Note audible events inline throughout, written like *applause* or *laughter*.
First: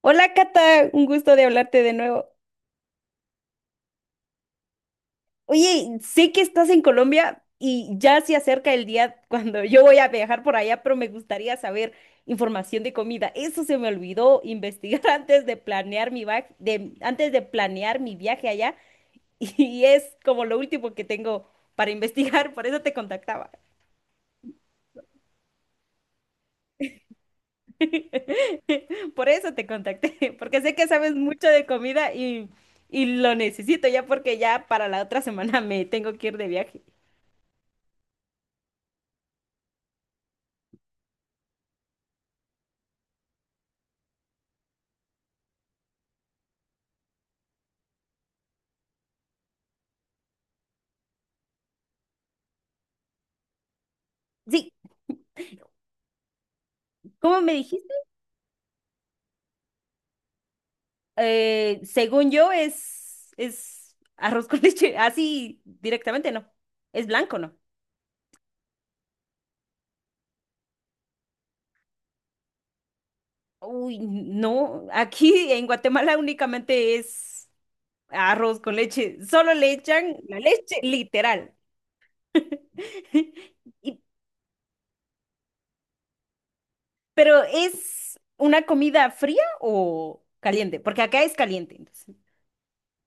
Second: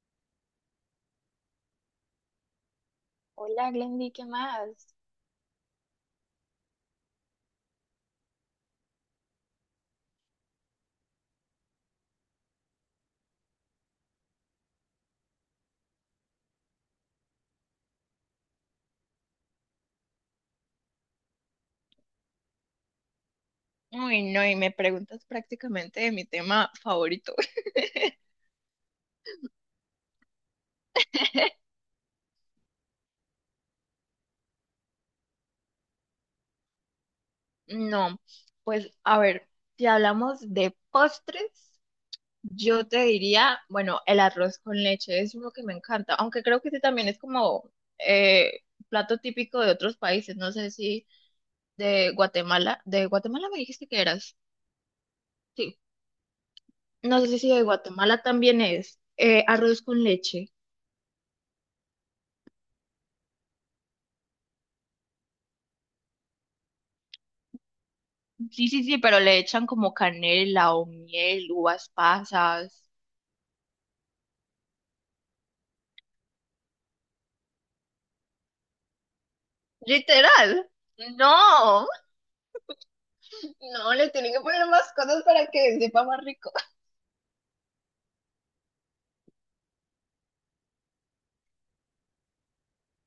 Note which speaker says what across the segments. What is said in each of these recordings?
Speaker 1: Hola Cata, un gusto de hablarte de nuevo.
Speaker 2: Hola, Glendy, ¿qué más?
Speaker 1: Oye, sé que estás en Colombia y ya se acerca el día cuando yo voy a viajar por allá, pero me gustaría saber información de comida. Eso se me olvidó investigar *laughs* antes de planear antes de planear mi viaje allá *laughs* y es como lo último que tengo para investigar, por eso te contactaba.
Speaker 2: Uy, no, y me preguntas prácticamente de mi tema favorito.
Speaker 1: *laughs* Por eso te contacté, *laughs* porque sé que sabes mucho de
Speaker 2: *laughs*
Speaker 1: comida y lo necesito ya porque ya para la otra semana *laughs* me tengo que ir de viaje.
Speaker 2: No, pues a ver, si hablamos de postres, yo te diría, bueno, el arroz con leche es uno que me encanta, aunque creo que ese también es como eh, plato típico de otros países, no sé si de Guatemala. De Guatemala me dijiste que eras,
Speaker 1: Sí.
Speaker 2: sí, no sé
Speaker 1: ¿Cómo
Speaker 2: si
Speaker 1: me
Speaker 2: de
Speaker 1: dijiste?
Speaker 2: Guatemala también es arroz con leche.
Speaker 1: Según yo es arroz con leche, *laughs* así directamente, ¿no? Es blanco, ¿no?
Speaker 2: Sí, sí, sí, pero le echan como canela o miel, uvas pasas.
Speaker 1: Uy, no, aquí en Guatemala únicamente es arroz con leche, solo le echan la
Speaker 2: Literal.
Speaker 1: leche literal.
Speaker 2: No,
Speaker 1: *laughs*
Speaker 2: no,
Speaker 1: Y-
Speaker 2: le tienen que poner más cosas para que sepa más rico.
Speaker 1: pero ¿es una comida fría o caliente? Porque acá es caliente, entonces.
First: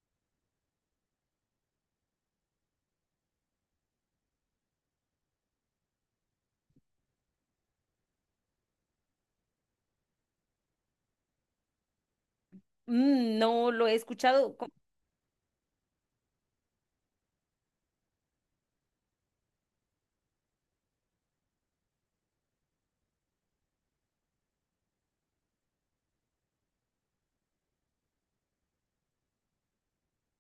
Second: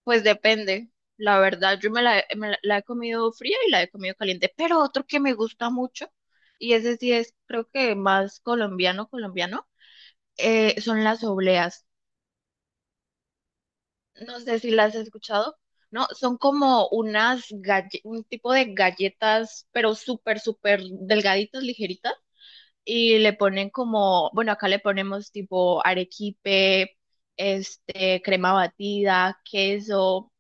Speaker 2: Pues depende. La verdad, yo me la he comido fría y la he comido caliente, pero otro que me gusta mucho, y ese sí es, creo que más colombiano, son las obleas.
Speaker 1: Mm. No lo he
Speaker 2: No
Speaker 1: escuchado.
Speaker 2: sé si las has escuchado. No, son como un tipo de galletas, pero súper, súper delgaditas, ligeritas. Y le ponen como, bueno, acá le ponemos tipo arequipe, este, crema batida, queso,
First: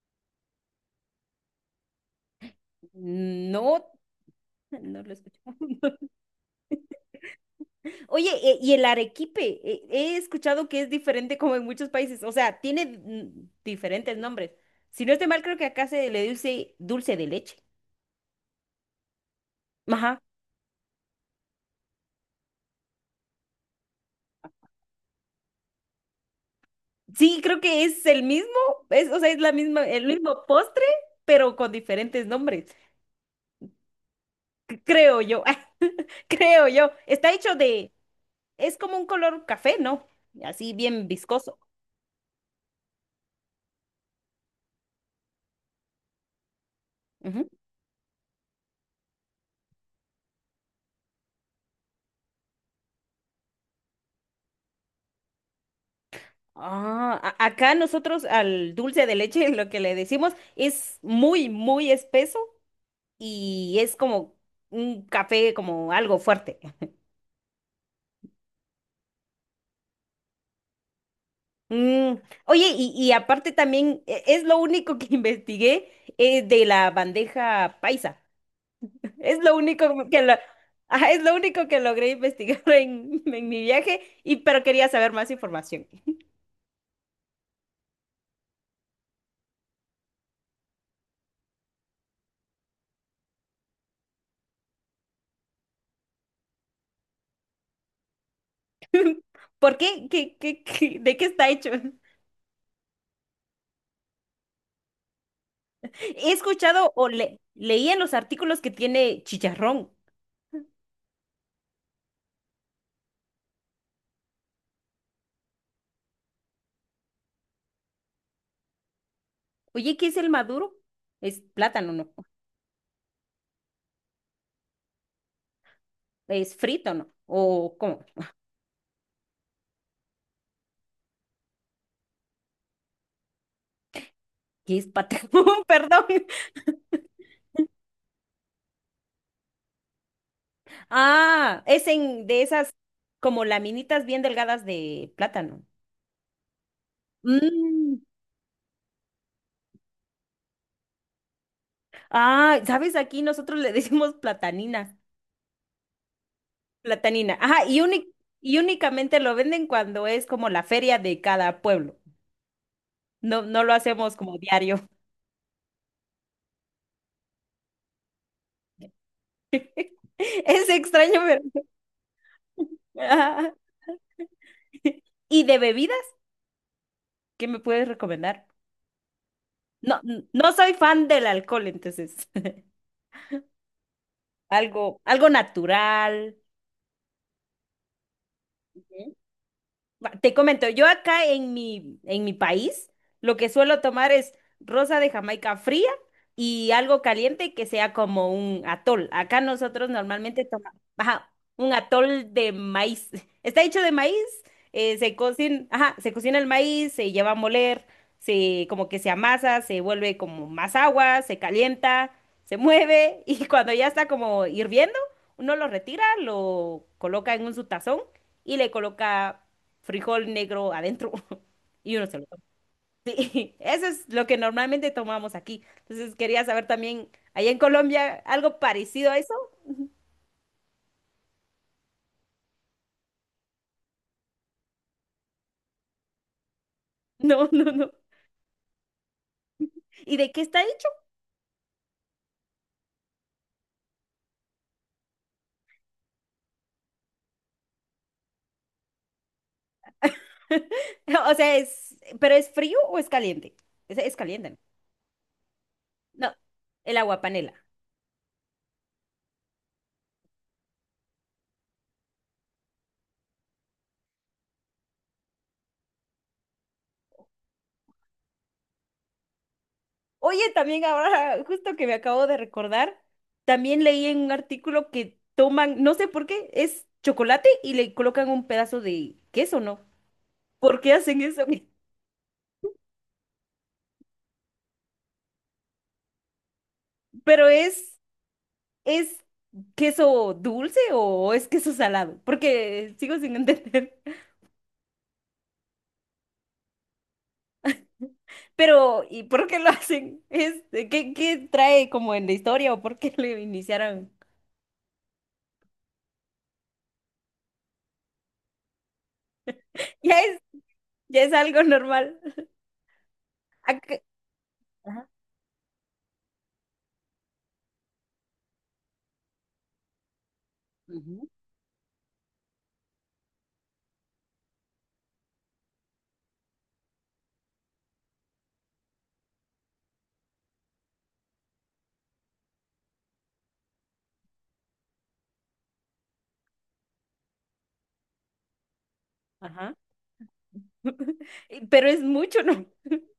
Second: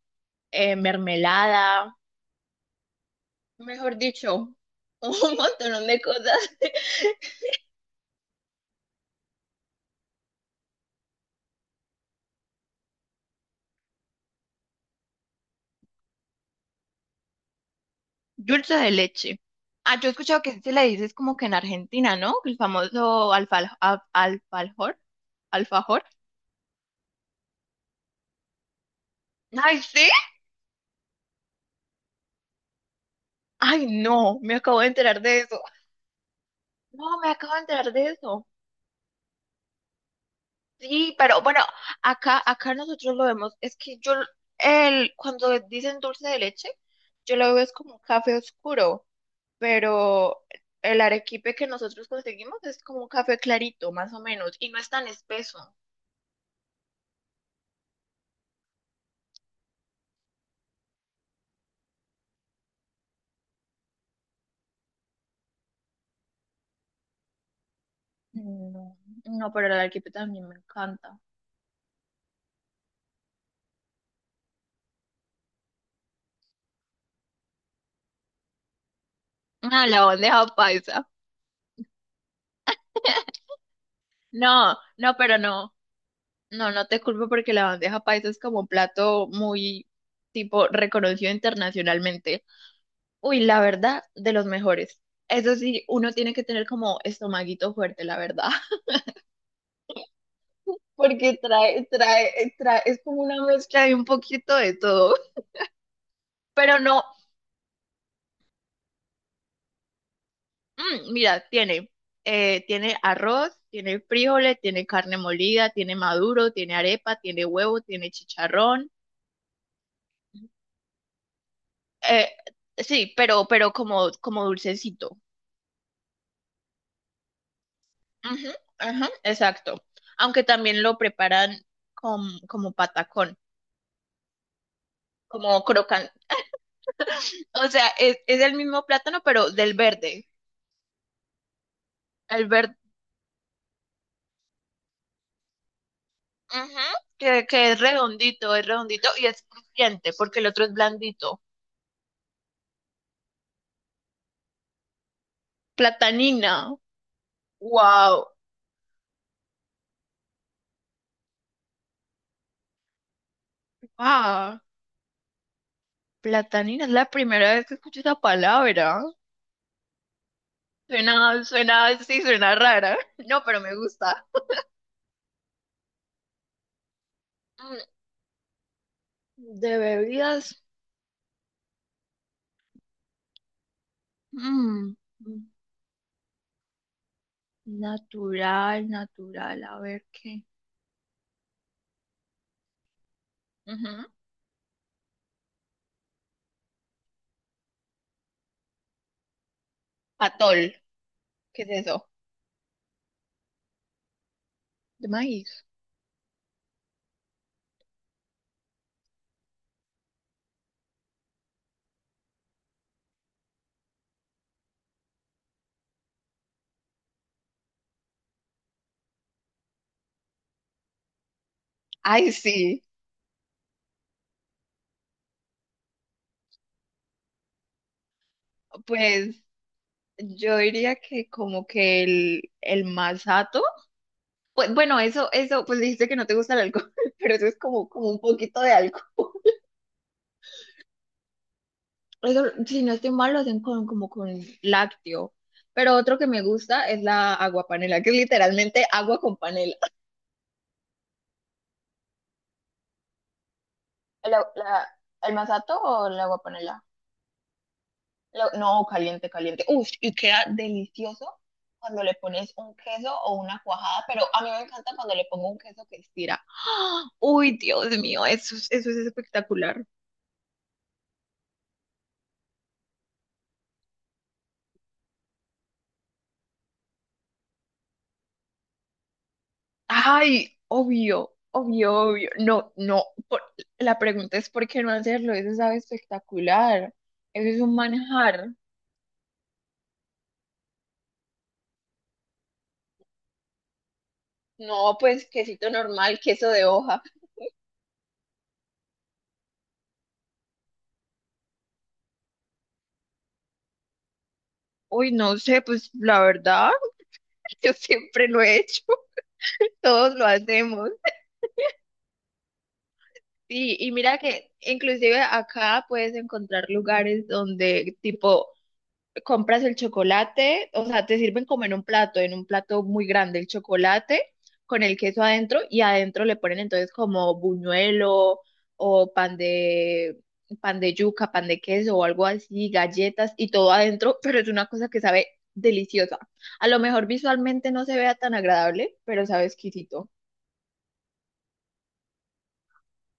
Speaker 2: mermelada,
Speaker 1: No,
Speaker 2: mejor dicho,
Speaker 1: no lo
Speaker 2: un
Speaker 1: he
Speaker 2: *laughs*
Speaker 1: escuchado.
Speaker 2: montón de
Speaker 1: *laughs*
Speaker 2: cosas.
Speaker 1: Oye, y el arequipe, he escuchado que es diferente como en muchos países, o sea, tiene diferentes nombres. Si no estoy mal, creo que acá se le dice dulce de leche.
Speaker 2: Dulce de leche. Ah, yo he
Speaker 1: Ajá.
Speaker 2: escuchado que se le dice es como que en Argentina, ¿no? El famoso alfajor, alfajor.
Speaker 1: Sí, creo que es el mismo, es, o sea, es la
Speaker 2: Ay,
Speaker 1: misma, el
Speaker 2: sí.
Speaker 1: mismo postre, pero con diferentes nombres.
Speaker 2: Ay, no, me acabo de
Speaker 1: Creo
Speaker 2: enterar de
Speaker 1: yo,
Speaker 2: eso.
Speaker 1: *laughs* creo yo.
Speaker 2: No, me
Speaker 1: Está
Speaker 2: acabo
Speaker 1: hecho
Speaker 2: de enterar
Speaker 1: de,
Speaker 2: de eso.
Speaker 1: es como un color café, ¿no? Así bien
Speaker 2: Sí, pero
Speaker 1: viscoso.
Speaker 2: bueno, acá, acá nosotros lo vemos, es que yo, el, cuando dicen dulce de leche, yo lo veo es como un café oscuro, pero el arequipe que nosotros conseguimos es como un café clarito, más o menos, y no es tan espeso.
Speaker 1: Ah, acá nosotros al dulce de leche *laughs* lo que le decimos es muy, muy espeso y es como un café, como algo fuerte.
Speaker 2: No, no, pero el arequipe también me encanta.
Speaker 1: Mm. Oye, y aparte también es lo único que *laughs* investigué de la bandeja paisa. Es lo
Speaker 2: Ah,
Speaker 1: único
Speaker 2: la
Speaker 1: que lo-
Speaker 2: bandeja paisa.
Speaker 1: Ajá, es lo único que logré investigar *laughs* en mi viaje, y pero
Speaker 2: No,
Speaker 1: quería saber
Speaker 2: no,
Speaker 1: más
Speaker 2: pero no,
Speaker 1: información.
Speaker 2: no, no te culpo porque la bandeja paisa es como un plato muy tipo reconocido internacionalmente. Uy, la verdad, de los mejores. Eso sí, uno tiene que tener como estomaguito fuerte, la verdad, *laughs*
Speaker 1: ¿Por qué? ¿Qué de qué
Speaker 2: porque
Speaker 1: está hecho?
Speaker 2: trae, es como una mezcla de un poquito de todo.
Speaker 1: He
Speaker 2: Pero
Speaker 1: escuchado
Speaker 2: no,
Speaker 1: leí en los artículos que tiene chicharrón.
Speaker 2: mira, tiene, tiene arroz, tiene frijoles, tiene carne molida, tiene maduro, tiene arepa, tiene huevo, tiene chicharrón.
Speaker 1: Oye, ¿qué es el maduro? ¿Es plátano, no?
Speaker 2: Eh, sí, pero como, como dulcecito.
Speaker 1: ¿Es frito, no? ¿O cómo?
Speaker 2: Ujú, ajá, exacto. Aunque también lo preparan con, como patacón.
Speaker 1: ¿Qué es patacón?
Speaker 2: como
Speaker 1: *laughs* Perdón.
Speaker 2: crocan- O sea, es el mismo plátano, pero del verde.
Speaker 1: Ah, es en de
Speaker 2: El
Speaker 1: esas
Speaker 2: verde,
Speaker 1: como laminitas bien delgadas de plátano.
Speaker 2: que
Speaker 1: Mm.
Speaker 2: es redondito y es crujiente, porque el otro es blandito.
Speaker 1: Ah, ¿sabes? Aquí nosotros le decimos platanina.
Speaker 2: Platanina.
Speaker 1: Platanina. Ajá,
Speaker 2: Wow.
Speaker 1: y únicamente lo venden cuando es como la feria de cada pueblo. No, no lo hacemos como
Speaker 2: Ah,
Speaker 1: diario.
Speaker 2: platanina es la primera vez que escucho esa palabra.
Speaker 1: *laughs* Es extraño,
Speaker 2: Suena,
Speaker 1: pero
Speaker 2: suena, sí, suena rara.
Speaker 1: *laughs*
Speaker 2: *laughs* No,
Speaker 1: ajá.
Speaker 2: pero me gusta.
Speaker 1: *laughs* ¿Y de bebidas? ¿Qué me
Speaker 2: Mm,
Speaker 1: puedes recomendar?
Speaker 2: De
Speaker 1: No, no
Speaker 2: bebidas.
Speaker 1: soy fan del alcohol, entonces, *laughs*
Speaker 2: mm,
Speaker 1: algo natural.
Speaker 2: Natural, natural. A ver
Speaker 1: Va. Te
Speaker 2: qué.
Speaker 1: comento, yo acá en mi país lo que suelo
Speaker 2: Ujú.
Speaker 1: tomar es rosa de Jamaica fría y algo caliente que sea como un atol. Acá nosotros normalmente
Speaker 2: Atol.
Speaker 1: tomamos, ajá,
Speaker 2: ¿Qué es
Speaker 1: un
Speaker 2: eso?
Speaker 1: atol de maíz. *laughs* Está hecho de maíz,
Speaker 2: De
Speaker 1: se
Speaker 2: maíz.
Speaker 1: cocina, ajá, se cocina el maíz, se lleva a moler, se como que se amasa, se vuelve como más agua, se calienta, se mueve *laughs* y cuando ya está como hirviendo, uno lo retira, lo coloca en un su tazón y le coloca frijol negro adentro *laughs* y uno se lo
Speaker 2: Ay,
Speaker 1: toma.
Speaker 2: sí.
Speaker 1: Sí, *laughs* eso es lo que normalmente tomamos aquí. Entonces quería saber también, ¿allá en Colombia algo parecido a eso?
Speaker 2: Pues
Speaker 1: *laughs*
Speaker 2: yo diría que como que el masato, pues bueno, eso, pues dijiste que no te gusta el alcohol, *laughs* pero eso
Speaker 1: No,
Speaker 2: es
Speaker 1: no,
Speaker 2: como,
Speaker 1: no.
Speaker 2: como un poquito de alcohol. *laughs*
Speaker 1: ¿Y de qué está hecho?
Speaker 2: Eso, si no estoy mal, lo hacen con, como con lácteo. Pero otro que me gusta es la aguapanela, que es literalmente agua con panela.
Speaker 1: *laughs* O sea, es, ¿pero es frío o es caliente? Es
Speaker 2: ¿El,
Speaker 1: caliente, ¿no?
Speaker 2: la- el masato o la
Speaker 1: No,
Speaker 2: aguapanela?
Speaker 1: el agua panela.
Speaker 2: Lo- no, caliente, caliente. Uf, y queda delicioso cuando le pones un queso o una cuajada, pero a mí me encanta cuando le pongo un queso que estira. *gasps* ¡Ah! Uy, Dios mío, eso es espectacular.
Speaker 1: Oye, también ahora, *laughs* justo que me acabo de recordar, también leí en un artículo que toman, no sé por qué, es chocolate y le colocan un pedazo de queso, ¿no?
Speaker 2: Ay,
Speaker 1: ¿Por qué hacen
Speaker 2: obvio,
Speaker 1: eso? *laughs*
Speaker 2: obvio, obvio. No, no, por- la pregunta es ¿por qué no hacerlo? Eso sabe espectacular.
Speaker 1: Pero
Speaker 2: Eso es un
Speaker 1: es,
Speaker 2: manjar.
Speaker 1: ¿es queso dulce o es queso salado? Porque sigo sin entender.
Speaker 2: No, pues quesito normal, queso de hoja.
Speaker 1: *laughs* Pero, ¿y por qué lo hacen? Es, ¿qué, qué trae como en la historia o por qué *laughs* lo iniciaron?
Speaker 2: Uy, no sé, pues la verdad, *laughs* yo siempre lo he hecho, *laughs* todos
Speaker 1: Ya
Speaker 2: lo
Speaker 1: es,
Speaker 2: hacemos.
Speaker 1: ya es algo normal.
Speaker 2: Sí, y
Speaker 1: Ac-
Speaker 2: mira que
Speaker 1: Ajá.
Speaker 2: inclusive acá puedes encontrar lugares donde tipo compras el chocolate, o sea, te
Speaker 1: Ujú.
Speaker 2: sirven como en un plato muy grande el chocolate con el queso adentro y adentro le ponen entonces como buñuelo o pan de yuca, pan de queso o algo así, galletas y todo adentro, pero es una cosa que sabe deliciosa. A lo mejor visualmente no se vea tan agradable, pero sabe
Speaker 1: Ajá.
Speaker 2: exquisito.
Speaker 1: *laughs* Pero es mucho, ¿no? *laughs*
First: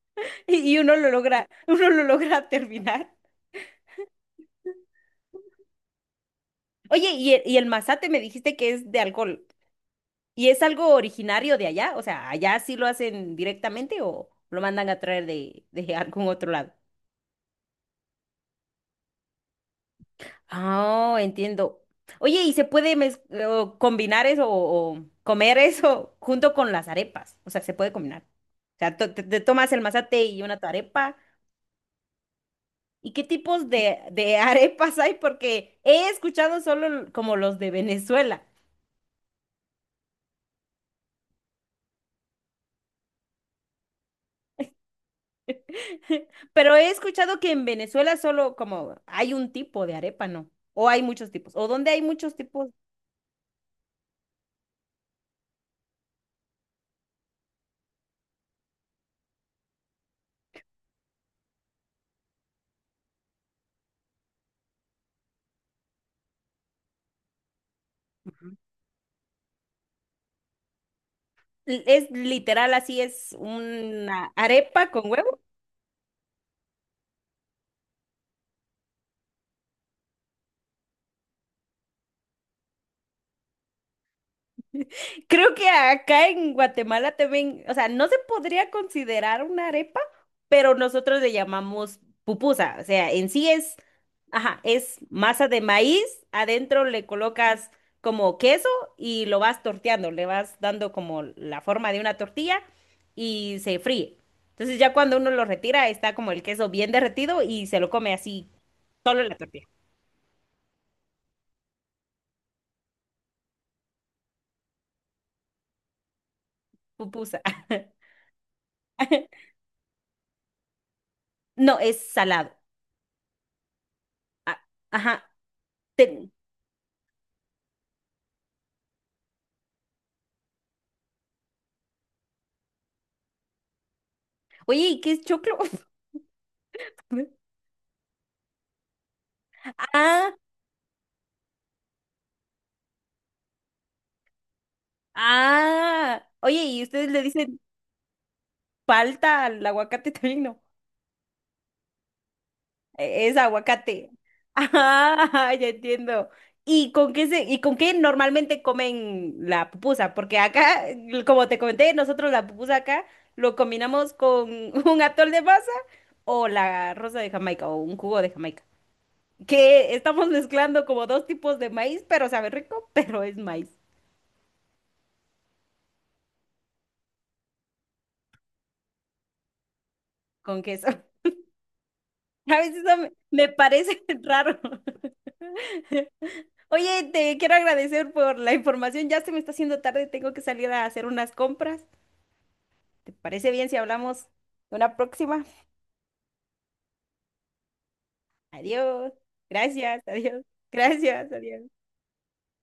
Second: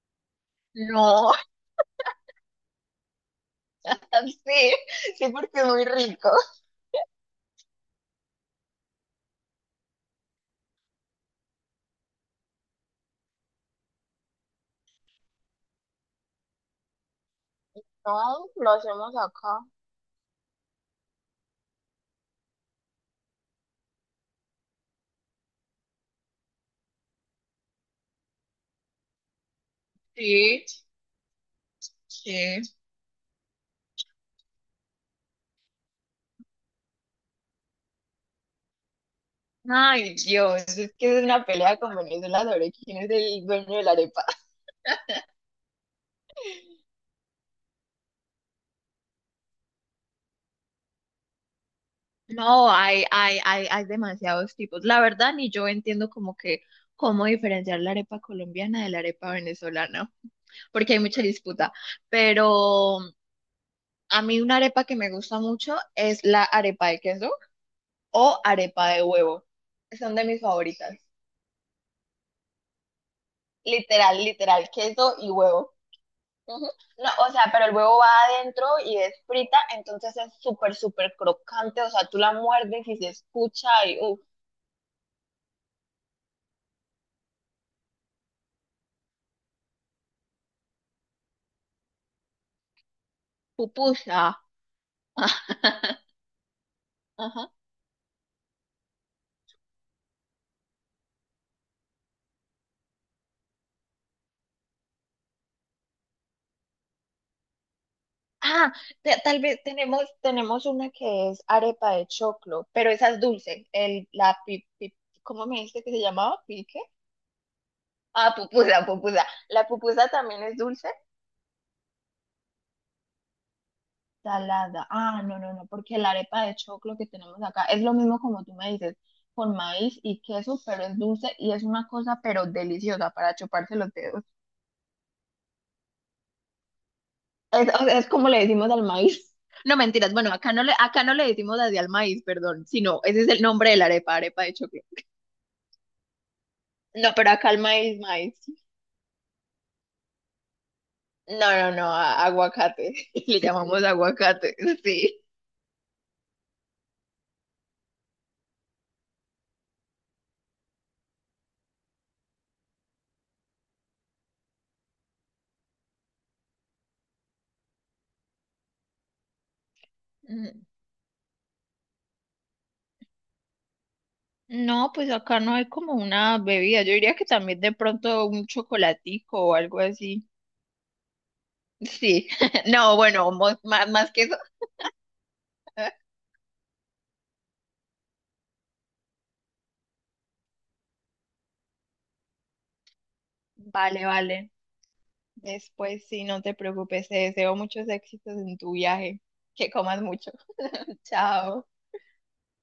Speaker 1: Y uno lo
Speaker 2: No,
Speaker 1: logra, *laughs* uno lo logra terminar.
Speaker 2: *laughs* sí, sí porque es muy rico.
Speaker 1: Oye, y el masate me dijiste que es de alcohol. ¿Y es algo originario de allá? O sea, ¿allá sí lo hacen directamente o lo mandan a traer de algún otro lado?
Speaker 2: No, lo hacemos acá.
Speaker 1: Oh, entiendo. Oye, ¿y se puede o combinar eso o comer eso junto con las arepas? O sea, se puede combinar. O sea, te tomas el mazate y una
Speaker 2: Sí,
Speaker 1: tu arepa.
Speaker 2: sí.
Speaker 1: ¿Y qué tipos de *laughs* arepas hay? Porque he escuchado como los de Venezuela.
Speaker 2: Ay, Dios, es que es una pelea con Venezuela sobre quién es el dueño de la arepa.
Speaker 1: *laughs* Pero he escuchado que en Venezuela solo como hay un tipo de arepa, ¿no? O hay muchos tipos. O donde hay muchos tipos.
Speaker 2: No, hay demasiados tipos. La verdad, ni yo entiendo como que cómo diferenciar la arepa colombiana de la arepa venezolana, porque hay mucha disputa. Pero a mí una arepa que me gusta mucho es la arepa de queso o
Speaker 1: Ujú.
Speaker 2: arepa de huevo. Son de mis favoritas.
Speaker 1: Es literal así, es
Speaker 2: Literal,
Speaker 1: una
Speaker 2: literal,
Speaker 1: arepa con
Speaker 2: queso y
Speaker 1: huevo.
Speaker 2: huevo. Ujú. No, o sea, pero el huevo va adentro y es frita, entonces es súper, súper crocante. O sea, tú la muerdes y se escucha y ¡uh!
Speaker 1: Creo que acá en Guatemala también, o sea, no se podría considerar una arepa, pero nosotros le llamamos pupusa. O sea, en sí es,
Speaker 2: Pupusa.
Speaker 1: ajá, es
Speaker 2: *laughs*
Speaker 1: masa de maíz, adentro le
Speaker 2: Ajá.
Speaker 1: colocas como queso y lo vas torteando, le vas dando como la forma de una tortilla y se fríe. Entonces ya cuando uno lo retira, está como el queso bien derretido y se lo come así,
Speaker 2: Ah, te-
Speaker 1: solo la
Speaker 2: tal vez
Speaker 1: tortilla.
Speaker 2: tenemos, tenemos una que es arepa de choclo, pero esa es dulce. El, ¿cómo me dijiste que se llamaba? ¿Pique?
Speaker 1: Pupusa.
Speaker 2: Ah, pupusa, pupusa.
Speaker 1: *laughs*
Speaker 2: La pupusa también es dulce.
Speaker 1: No, es salado. Ah,
Speaker 2: Salada. Ah,
Speaker 1: ajá.
Speaker 2: no, no, no, porque la
Speaker 1: Te-
Speaker 2: arepa de choclo que tenemos acá es lo mismo como tú me dices, con maíz y queso, pero es dulce y es una cosa, pero deliciosa para chuparse los dedos.
Speaker 1: Oye, ¿y qué es choclo? *laughs*
Speaker 2: Es, o sea, es como le decimos al maíz. *laughs* No, mentiras.
Speaker 1: Ah,
Speaker 2: Bueno, acá no le decimos así al maíz, perdón, sino ese es el nombre de la arepa, arepa de choclo.
Speaker 1: ah. Oye, ¿y ustedes
Speaker 2: No,
Speaker 1: le
Speaker 2: pero acá el
Speaker 1: dicen
Speaker 2: maíz, maíz.
Speaker 1: palta al aguacate también? No.
Speaker 2: No, no, no, aguacate. *laughs*
Speaker 1: Es
Speaker 2: Le llamamos
Speaker 1: aguacate.
Speaker 2: aguacate, *laughs* sí.
Speaker 1: Ah, *laughs* ya entiendo. ¿Y con qué y con qué normalmente comen la pupusa? Porque acá, como te comenté, nosotros la pupusa acá lo combinamos con *laughs* un atol de masa o la rosa de Jamaica o un jugo de Jamaica. Que estamos mezclando como dos tipos de maíz, pero sabe rico, *laughs* pero es maíz
Speaker 2: No, pues acá no hay como una bebida. Yo diría que también de pronto un chocolatico o algo así.
Speaker 1: con queso.
Speaker 2: Sí,
Speaker 1: A
Speaker 2: *laughs*
Speaker 1: veces no
Speaker 2: no, bueno,
Speaker 1: me
Speaker 2: más,
Speaker 1: parece
Speaker 2: más
Speaker 1: *laughs*
Speaker 2: que eso.
Speaker 1: raro.
Speaker 2: *laughs*
Speaker 1: Oye, te quiero agradecer por la información. Ya se me está haciendo tarde, tengo que salir a hacer unas compras. ¿Te parece bien si
Speaker 2: Vale,
Speaker 1: hablamos
Speaker 2: vale.
Speaker 1: de una próxima?
Speaker 2: Después sí, no te preocupes. Te deseo muchos éxitos en tu
Speaker 1: Adiós.
Speaker 2: viaje. Que
Speaker 1: Gracias,
Speaker 2: comas mucho.
Speaker 1: adiós.
Speaker 2: *laughs*
Speaker 1: Gracias,
Speaker 2: Chao.
Speaker 1: adiós.